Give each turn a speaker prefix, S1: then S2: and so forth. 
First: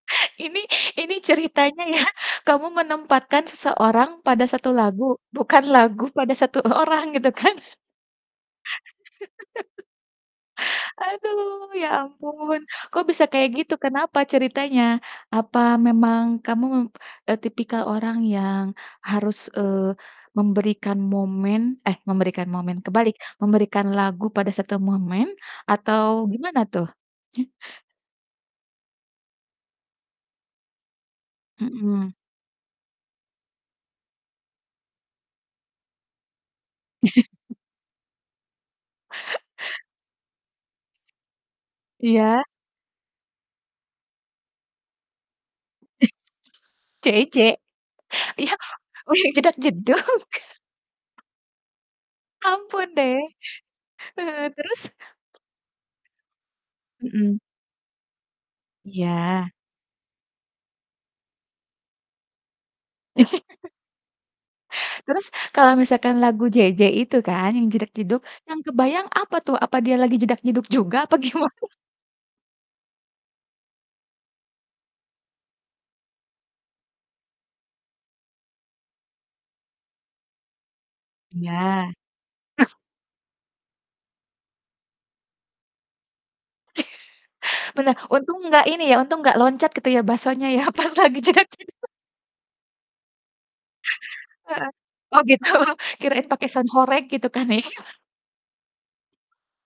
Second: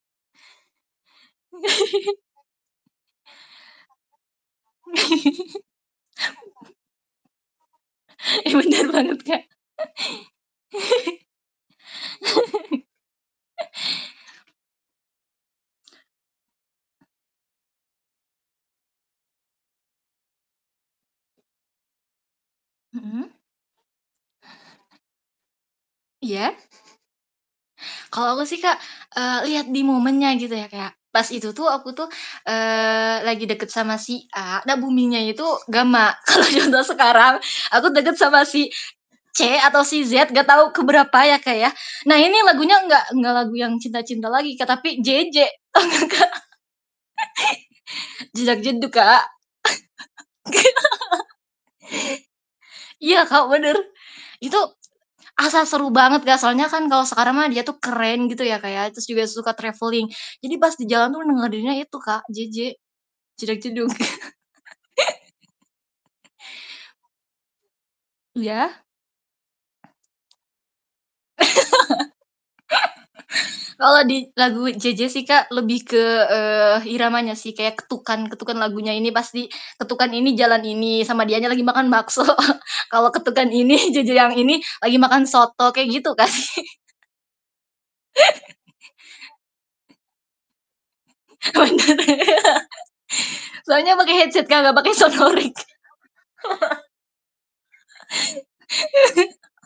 S1: Ini ini ceritanya ya kamu menempatkan seseorang pada satu lagu, bukan lagu pada satu orang gitu kan?
S2: Ih, bener banget Kak.
S1: Aduh, ya ampun. Kok bisa kayak gitu kenapa ceritanya? Apa memang kamu, eee, tipikal orang yang harus, eee, memberikan momen eh, memberikan momen, kebalik,
S2: Mhm.
S1: memberikan lagu pada satu momen atau
S2: Iya.
S1: gimana tuh?
S2: Kalau aku sih Kak, eee, liat di momennya gitu ya kayak, pas itu tuh aku tuh,
S1: Mhm.
S2: eee, lagi deket sama si A, nah buminya itu gamma. yang da sekarang aku deket sama si C atau si Z gak tau ke berapa ya Kak ya. Nah ini
S1: Iya.
S2: lagunya gak gak lagu yang cinta-cinta lagi Kak, tapi JJ. Tau gak, Kak?
S1: JJ? Iya,
S2: Jedag jedug
S1: oh
S2: Kak.
S1: ya jedag-jedug.
S2: Nggak ta
S1: Ampun deh.
S2: Iya Kak, bener.
S1: Heeh,
S2: Itu
S1: terus?
S2: asa seru banget Kak, soalnya kan kalo sekarang
S1: Mhm.
S2: mah dia tuh keren gitu ya Kak ya, terus juga
S1: Iya.
S2: suka travelling. Jadi pas di jalan tuh ngedengerinnya itu Kak, JJ, jedag jedug.
S1: Terus kalau misalkan lagu JJ itu kan yang jedag-jedug, yang
S2: Iya?
S1: kebayang apa tuh apa dia lagi jedag-jedug juga apa gimana?
S2: Kalo di lagu JJ sih Kak lebih ke, eee, iramanya sih kayak ketukan ketukan lagunya ini pasti ketukan ini jalan ini sama dianya lagi makan
S1: Iya.
S2: bakso. Kalau ketukan ini JJ yang ini lagi makan soto kayak gitu, Kak.
S1: Pernah, untung gak ini ya, untung gak loncat gitu ya baksonya ya pas lagi jedag-jedug.
S2: Bener ya, soalnya pake headset Kak,
S1: Heeh,
S2: gak pake sound
S1: oh gitu
S2: horeg.
S1: kirain pake sound horeg gitu kan ya.